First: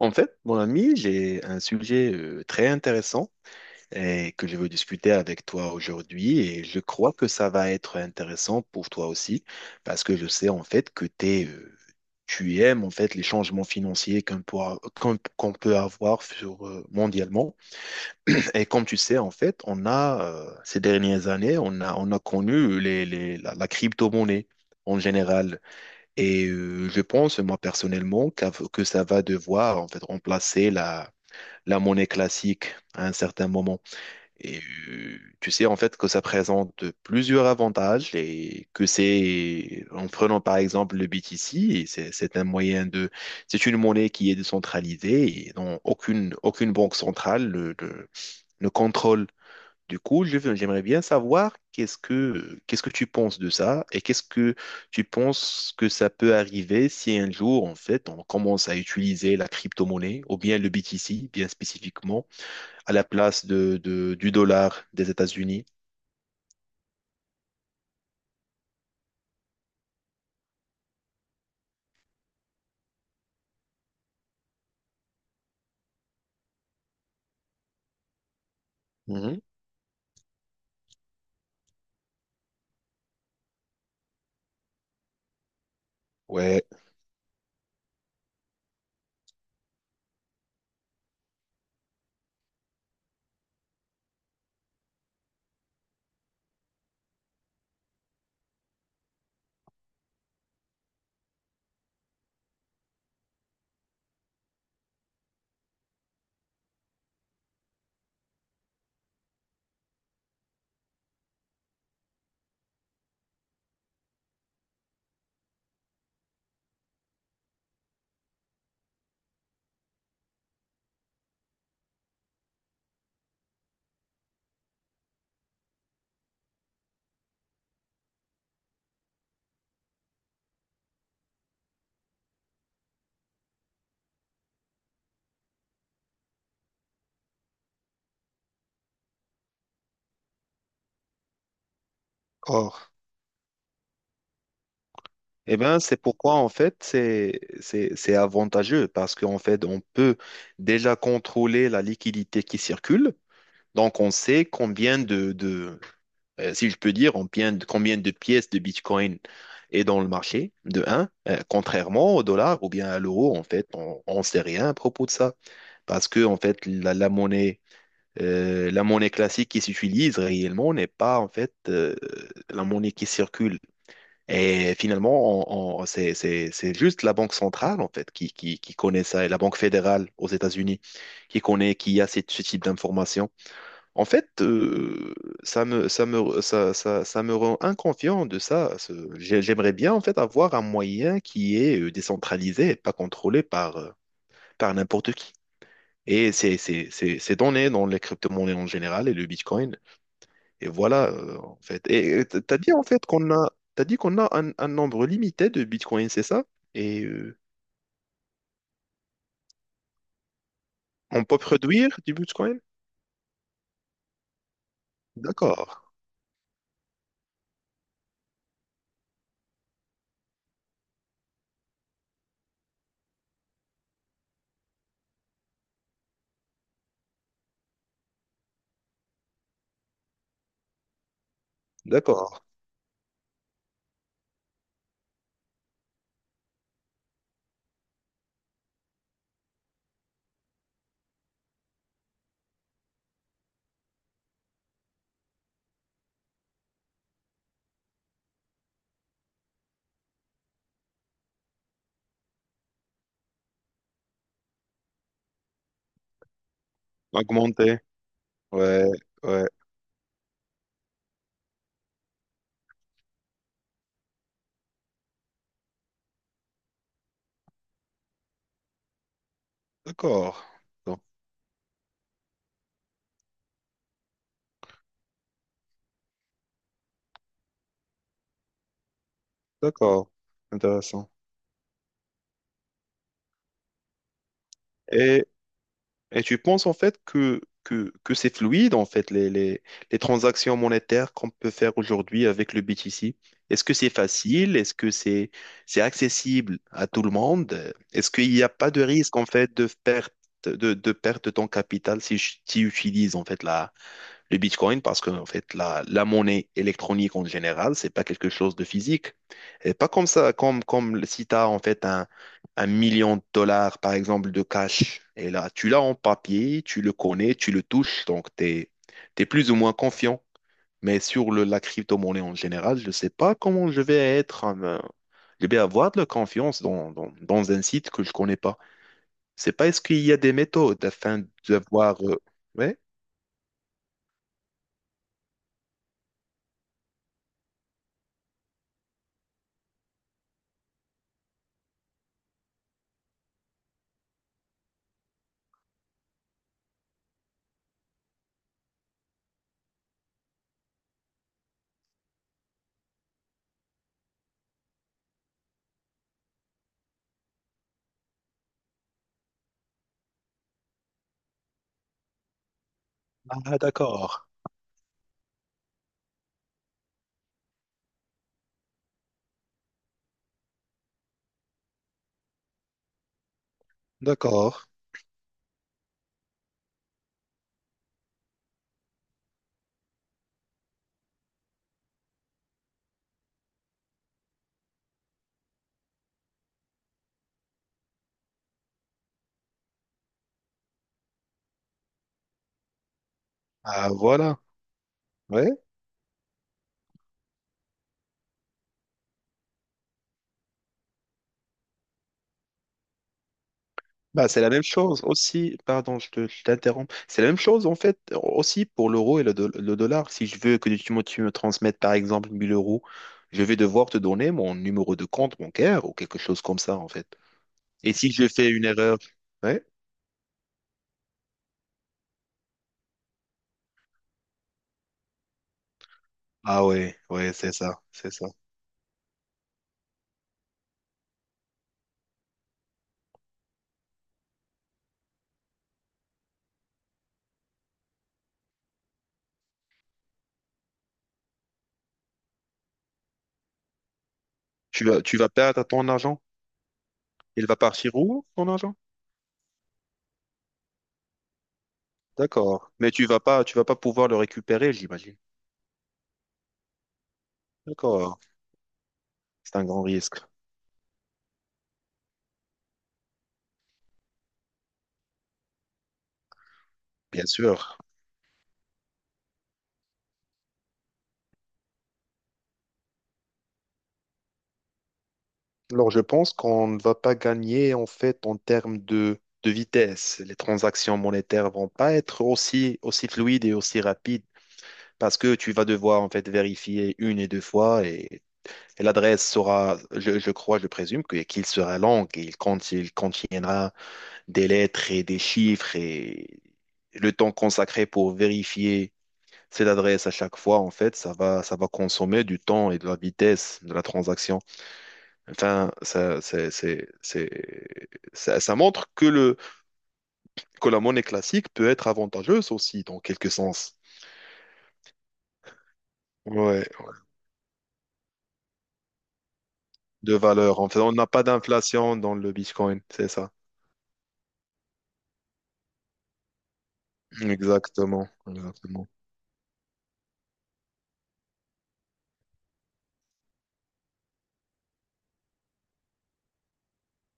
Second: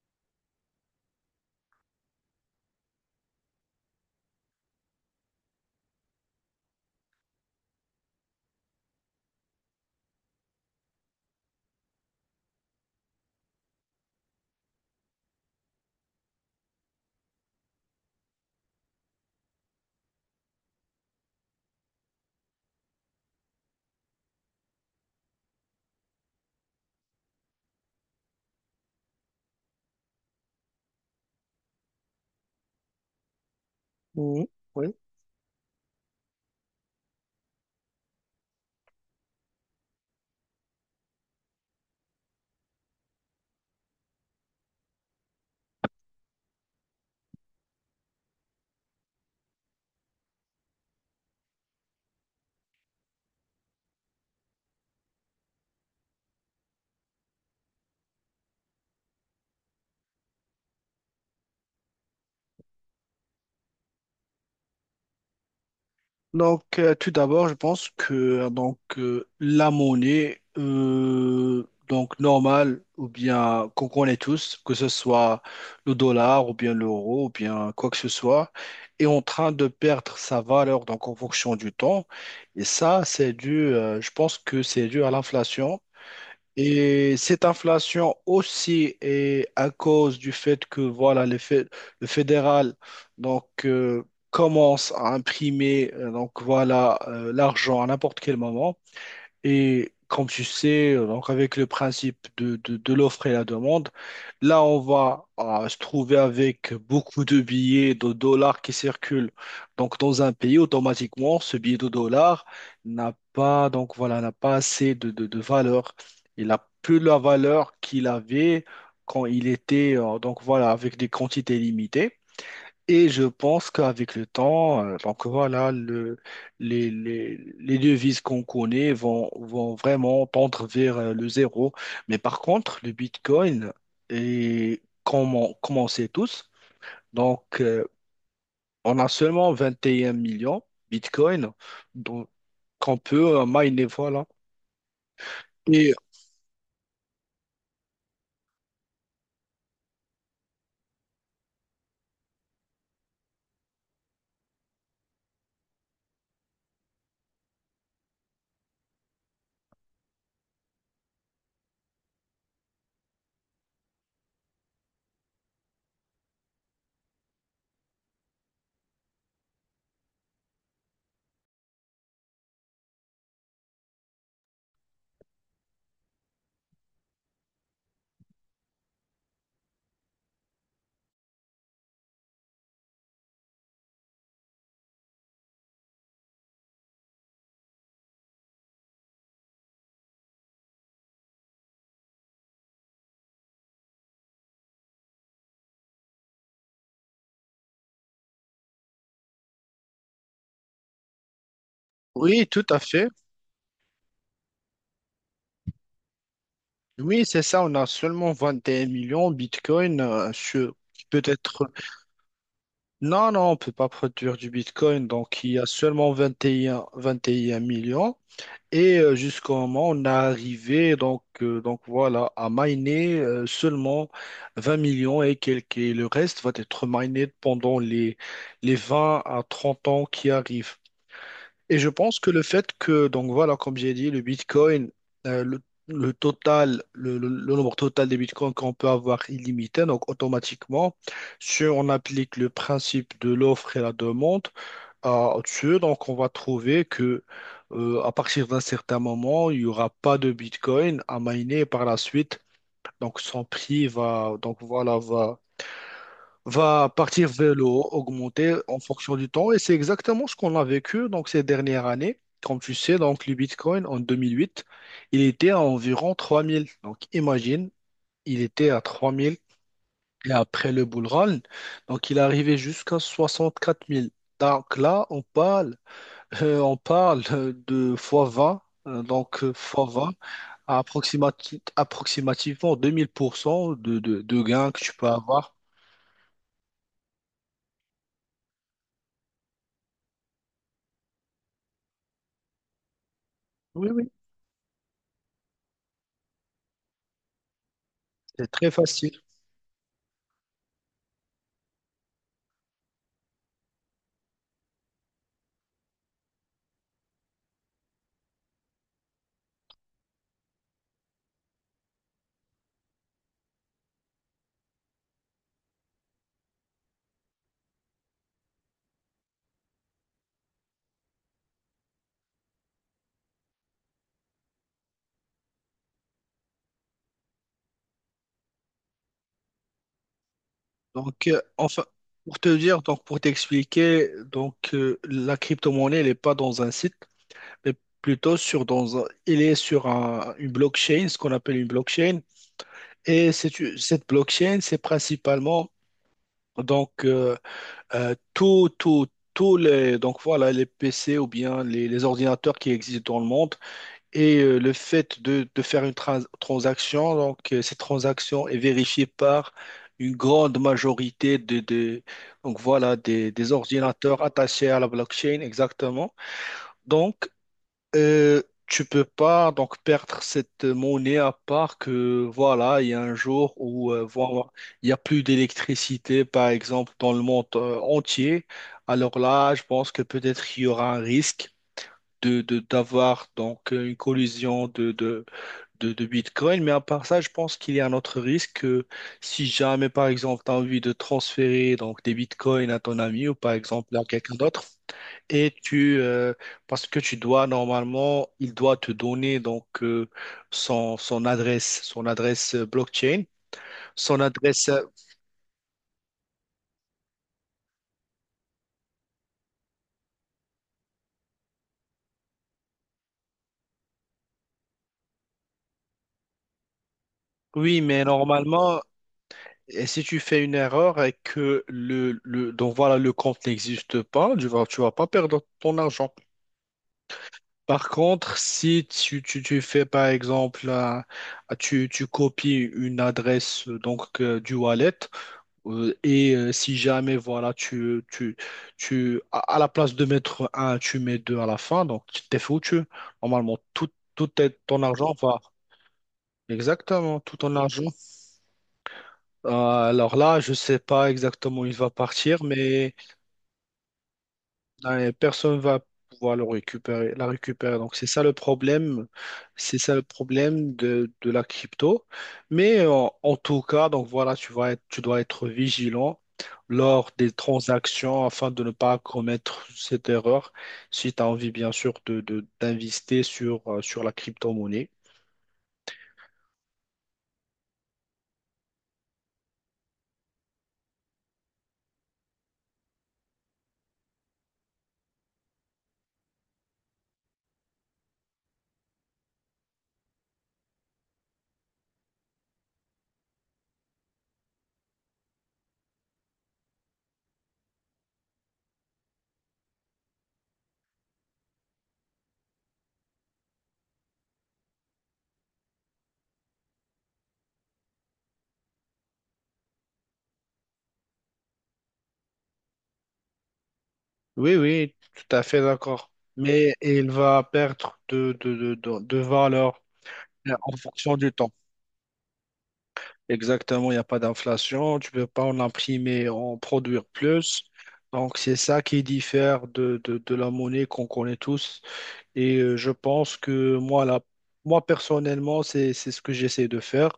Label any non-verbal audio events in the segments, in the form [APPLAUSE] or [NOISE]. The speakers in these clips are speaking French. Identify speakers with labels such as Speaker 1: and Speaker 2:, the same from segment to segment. Speaker 1: En fait, mon ami, j'ai un sujet très intéressant et que je veux discuter avec toi aujourd'hui, et je crois que ça va être intéressant pour toi aussi parce que je sais en fait que tu aimes en fait les changements financiers qu'on peut avoir sur, mondialement. [CLEARS THROAT] Et comme tu sais en fait, on a ces dernières années, on a connu la crypto-monnaie. En général. Et je pense, moi personnellement, que ça va devoir en fait remplacer la monnaie classique à un certain moment.
Speaker 2: Oui,
Speaker 1: Et
Speaker 2: oui.
Speaker 1: tu sais en fait que ça présente plusieurs avantages et que c'est, en prenant par exemple le BTC, et c'est un moyen de, c'est une monnaie qui est décentralisée et dont aucune banque centrale ne contrôle. Du coup, j'aimerais bien savoir qu'est-ce que tu penses de ça, et qu'est-ce que tu penses que ça peut arriver si un jour, en fait, on commence à utiliser la crypto-monnaie ou bien le BTC, bien spécifiquement, à la place du dollar des États-Unis.
Speaker 2: Tout d'abord, je pense que la monnaie, donc normale ou bien qu'on connaît tous, que ce soit le dollar ou bien l'euro ou bien quoi que ce soit, est en
Speaker 1: Mhm.
Speaker 2: train de perdre sa valeur donc en fonction du temps. Et ça, c'est dû, je pense que c'est dû à l'inflation.
Speaker 1: Ouais.
Speaker 2: Et cette inflation aussi est à cause du fait que voilà, le fédéral donc, euh, commence à imprimer donc, voilà, l'argent à n'importe quel moment. Et comme tu sais, donc avec le principe de l'offre et la demande, là, on va se trouver avec beaucoup de billets de dollars qui circulent. Donc, dans un pays, automatiquement, ce billet de dollars n'a pas, donc voilà, n'a pas assez de valeur. Il n'a plus la valeur qu'il avait quand il était, donc voilà, avec des quantités limitées. Et je pense qu'avec le temps, donc voilà, les devises qu'on connaît vont vraiment tendre vers le zéro. Mais par contre, le Bitcoin, est, comme on sait tous, donc euh, on a seulement 21 millions Bitcoin donc,
Speaker 1: Or,
Speaker 2: qu'on peut miner, voilà.
Speaker 1: eh bien,
Speaker 2: Et
Speaker 1: c'est pourquoi, en fait, c'est avantageux parce qu'en fait, on peut déjà contrôler la liquidité qui circule. Donc, on sait combien de si je peux dire, combien de pièces de Bitcoin est dans le marché, de 1, contrairement au dollar ou bien à l'euro. En fait, on ne sait rien à propos de ça parce que, en fait, la monnaie classique qui s'utilise réellement n'est pas en fait la monnaie qui circule. Et finalement, c'est juste la banque centrale en fait qui connaît ça, et la banque fédérale aux États-Unis qui connaît, qui a ce type d'informations. En fait, ça me rend inconfiant de ça. J'aimerais bien en fait avoir un moyen qui est décentralisé et pas contrôlé par, par n'importe qui. Et ces données dans les crypto-monnaies en général et le Bitcoin et voilà, en fait. Et tu
Speaker 2: oui,
Speaker 1: as
Speaker 2: tout
Speaker 1: dit
Speaker 2: à
Speaker 1: en fait
Speaker 2: fait.
Speaker 1: qu'on a, t'as dit qu'on a un nombre limité de bitcoins, c'est ça? Et
Speaker 2: Oui, c'est ça, on a seulement 21 millions Bitcoin qui peut
Speaker 1: on peut
Speaker 2: être.
Speaker 1: produire du bitcoin?
Speaker 2: Non, non, on peut pas produire du Bitcoin. Donc, il y a
Speaker 1: D'accord,
Speaker 2: seulement vingt et un millions. Et jusqu'au moment, on a arrivé, donc voilà, à miner seulement 20 millions et quelques. Et le reste va être miné pendant les 20 à 30 ans qui arrivent. Et je pense que
Speaker 1: d'accord.
Speaker 2: le fait que, donc voilà, comme j'ai dit, le Bitcoin, euh, le, le total, le nombre total des Bitcoins qu'on peut avoir illimité, donc automatiquement, si on applique le principe de l'offre et la demande à dessus, donc on va trouver que à partir d'un certain moment, il n'y aura pas de Bitcoin à miner par la suite. Donc son prix va, donc voilà, va partir vers le
Speaker 1: Augmenter.
Speaker 2: haut, augmenter en
Speaker 1: Ouais,
Speaker 2: fonction du
Speaker 1: ouais,
Speaker 2: temps. Et c'est exactement ce qu'on a vécu donc, ces dernières années. Comme tu sais, donc, le Bitcoin en 2008, il était à environ 3000. Donc imagine, il était à 3000 et
Speaker 1: d'accord.
Speaker 2: après le
Speaker 1: Donc,
Speaker 2: bull run, donc il est arrivé jusqu'à 64 000. Donc là, on parle, de fois 20. Donc, fois
Speaker 1: d'accord,
Speaker 2: 20, à
Speaker 1: intéressant.
Speaker 2: approximativement 2000% de gains que tu peux
Speaker 1: Et
Speaker 2: avoir.
Speaker 1: Et tu penses en fait que c'est fluide en fait les transactions monétaires qu'on peut faire aujourd'hui avec le BTC? Est-ce que
Speaker 2: Oui,
Speaker 1: c'est
Speaker 2: oui.
Speaker 1: facile? Est-ce que c'est accessible à tout le monde? Est-ce qu'il n'y
Speaker 2: C'est
Speaker 1: a pas
Speaker 2: très
Speaker 1: de
Speaker 2: facile.
Speaker 1: risque en fait de perte de ton capital si tu utilises en fait le Bitcoin, parce que en fait, la monnaie électronique en général, c'est pas quelque chose de physique. Et pas comme ça, comme si tu as en fait 1 million de dollars, par exemple, de cash. Et là, tu l'as en papier, tu le connais, tu le touches, donc tu es plus ou moins confiant. Mais sur la crypto-monnaie en général, je ne sais pas comment je vais être, je vais avoir de la confiance dans un site que je connais pas. C'est pas, est-ce qu'il y a des méthodes afin
Speaker 2: Donc,
Speaker 1: de
Speaker 2: enfin,
Speaker 1: voir.
Speaker 2: pour te
Speaker 1: Ouais.
Speaker 2: dire, donc pour t'expliquer, la crypto-monnaie, elle n'est pas dans un site, mais plutôt elle est une blockchain, ce qu'on appelle une blockchain. Et cette blockchain, c'est principalement donc euh, euh, tout, tout, tous les donc voilà les PC ou bien les ordinateurs qui existent dans le monde. Et le fait de, faire une transaction, cette transaction est vérifiée par une grande majorité donc voilà, des
Speaker 1: Ah,
Speaker 2: ordinateurs
Speaker 1: d'accord,
Speaker 2: attachés à la blockchain, exactement. Donc, euh, tu peux pas donc perdre cette monnaie à part que voilà, il y a un jour où voilà,
Speaker 1: d'accord.
Speaker 2: il y a plus d'électricité, par exemple, dans le monde entier. Alors là, je pense que peut-être il y aura un risque d'avoir donc une collision de Bitcoin, mais à part ça, je pense qu'il y a un autre risque si jamais, par exemple, tu as envie de transférer donc, des Bitcoins à ton ami ou par
Speaker 1: Ah,
Speaker 2: exemple à quelqu'un
Speaker 1: voilà.
Speaker 2: d'autre,
Speaker 1: Ouais.
Speaker 2: et parce que tu dois normalement, il doit te donner son, son adresse blockchain, son
Speaker 1: Bah, c'est la même
Speaker 2: adresse,
Speaker 1: chose aussi. Pardon, je t'interromps. C'est la même chose, en fait, aussi pour l'euro et le, le dollar. Si je veux que tu me transmettes, par exemple, 1000 euros, je vais devoir te donner mon numéro de compte bancaire ou quelque chose comme ça, en fait.
Speaker 2: oui,
Speaker 1: Et
Speaker 2: mais
Speaker 1: si je fais une
Speaker 2: normalement.
Speaker 1: erreur, ouais.
Speaker 2: Et si tu fais une erreur et que le donc voilà le compte n'existe pas, tu vas pas perdre ton argent.
Speaker 1: Ah ouais, ouais, c'est ça,
Speaker 2: Par
Speaker 1: c'est ça.
Speaker 2: contre, si tu, tu, tu fais par exemple, tu copies une adresse du wallet, si jamais voilà tu à la place de mettre un, tu mets deux à la fin, donc tu t'es foutu. Normalement, ton argent
Speaker 1: Tu vas
Speaker 2: va
Speaker 1: perdre ton argent?
Speaker 2: exactement tout
Speaker 1: Il
Speaker 2: ton
Speaker 1: va
Speaker 2: argent.
Speaker 1: partir où, ton argent?
Speaker 2: Euh, alors là, je sais pas exactement où il va partir,
Speaker 1: D'accord. Mais
Speaker 2: mais
Speaker 1: tu vas pas pouvoir le récupérer,
Speaker 2: ouais,
Speaker 1: j'imagine.
Speaker 2: personne va pouvoir le récupérer, la récupérer. Donc, c'est
Speaker 1: D'accord.
Speaker 2: ça le problème.
Speaker 1: C'est un
Speaker 2: C'est
Speaker 1: grand
Speaker 2: ça le
Speaker 1: risque,
Speaker 2: problème de, la crypto. Mais en tout cas, donc voilà, tu dois être vigilant lors
Speaker 1: bien
Speaker 2: des
Speaker 1: sûr.
Speaker 2: transactions afin de ne pas commettre cette erreur si tu as envie, bien sûr, d'investir sur, sur la crypto-monnaie.
Speaker 1: Alors, je pense qu'on ne va pas gagner, en fait, en termes de vitesse. Les transactions monétaires vont pas être aussi fluides et aussi rapides parce que tu vas devoir, en fait, vérifier une et deux fois, et l'adresse sera, je crois, je présume que, qu'il sera longue et il, il contiendra des lettres et des chiffres, et le temps consacré pour vérifier cette adresse à chaque fois, en fait, ça va consommer du temps et de la vitesse de la transaction. Enfin, ça, c'est- ça montre que que la monnaie classique peut être avantageuse aussi, dans quelque sens.
Speaker 2: Oui, oui, tout à fait d'accord.
Speaker 1: Ouais,
Speaker 2: Mais il va perdre de valeur
Speaker 1: de valeur. En
Speaker 2: en
Speaker 1: fait, on n'a
Speaker 2: fonction
Speaker 1: pas
Speaker 2: du temps.
Speaker 1: d'inflation dans le Bitcoin, c'est ça.
Speaker 2: Exactement, il n'y a pas d'inflation, tu ne peux pas en imprimer, en produire plus.
Speaker 1: Exactement,
Speaker 2: Donc, c'est ça
Speaker 1: exactement.
Speaker 2: qui diffère de la monnaie qu'on connaît tous. Et je pense que moi, là, moi personnellement, c'est ce que j'essaie de faire.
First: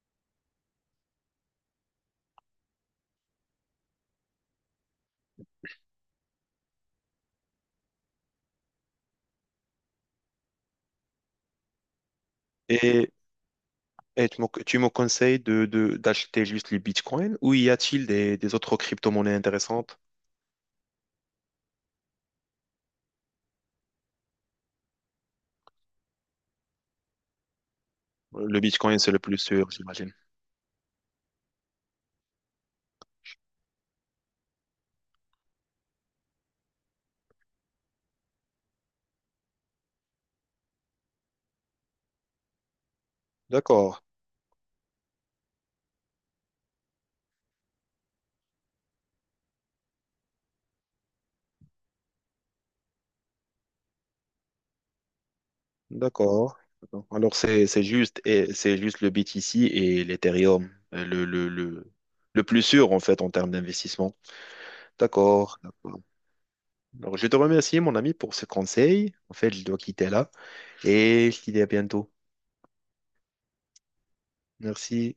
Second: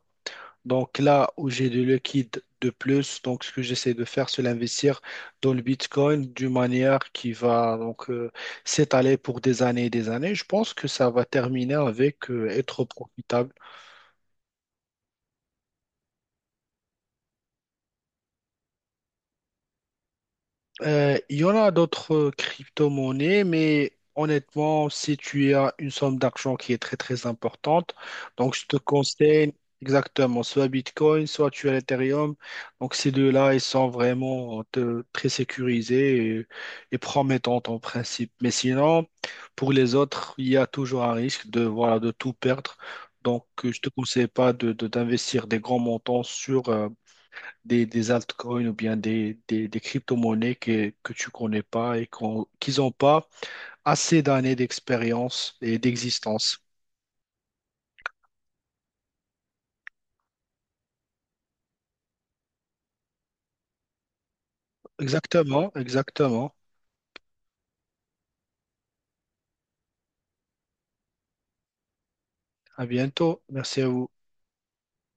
Speaker 2: Donc là où j'ai de liquide de plus, donc ce que j'essaie de faire, c'est l'investir dans le Bitcoin d'une manière qui va s'étaler pour des années et des années. Je pense que ça va terminer avec être
Speaker 1: Et
Speaker 2: profitable.
Speaker 1: Et tu me conseilles d'acheter juste le Bitcoin, ou y a-t-il des autres crypto-monnaies intéressantes?
Speaker 2: Il y en a d'autres crypto-monnaies, mais honnêtement, si tu as une somme d'argent qui est très très importante, donc
Speaker 1: Le
Speaker 2: je te
Speaker 1: Bitcoin, c'est le plus
Speaker 2: conseille
Speaker 1: sûr, j'imagine.
Speaker 2: exactement soit Bitcoin, soit tu as l'Ethereum. Donc ces deux-là, ils sont très sécurisés et promettants en principe. Mais sinon, pour les autres, il y a toujours un risque de, voilà, de tout perdre. Donc je te
Speaker 1: D'accord,
Speaker 2: conseille pas de, d'investir des grands montants sur, des altcoins ou bien des crypto-monnaies que tu connais pas et qu'ils n'ont pas assez d'années d'expérience et
Speaker 1: d'accord,
Speaker 2: d'existence.
Speaker 1: d'accord. Alors, c'est juste le BTC et l'Ethereum, le plus sûr, en fait, en termes d'investissement. D'accord,
Speaker 2: Exactement,
Speaker 1: d'accord.
Speaker 2: exactement.
Speaker 1: Alors, je te remercie, mon ami, pour ce conseil. En fait, je dois quitter là et je te dis à bientôt.
Speaker 2: À bientôt. Merci à vous.
Speaker 1: Merci.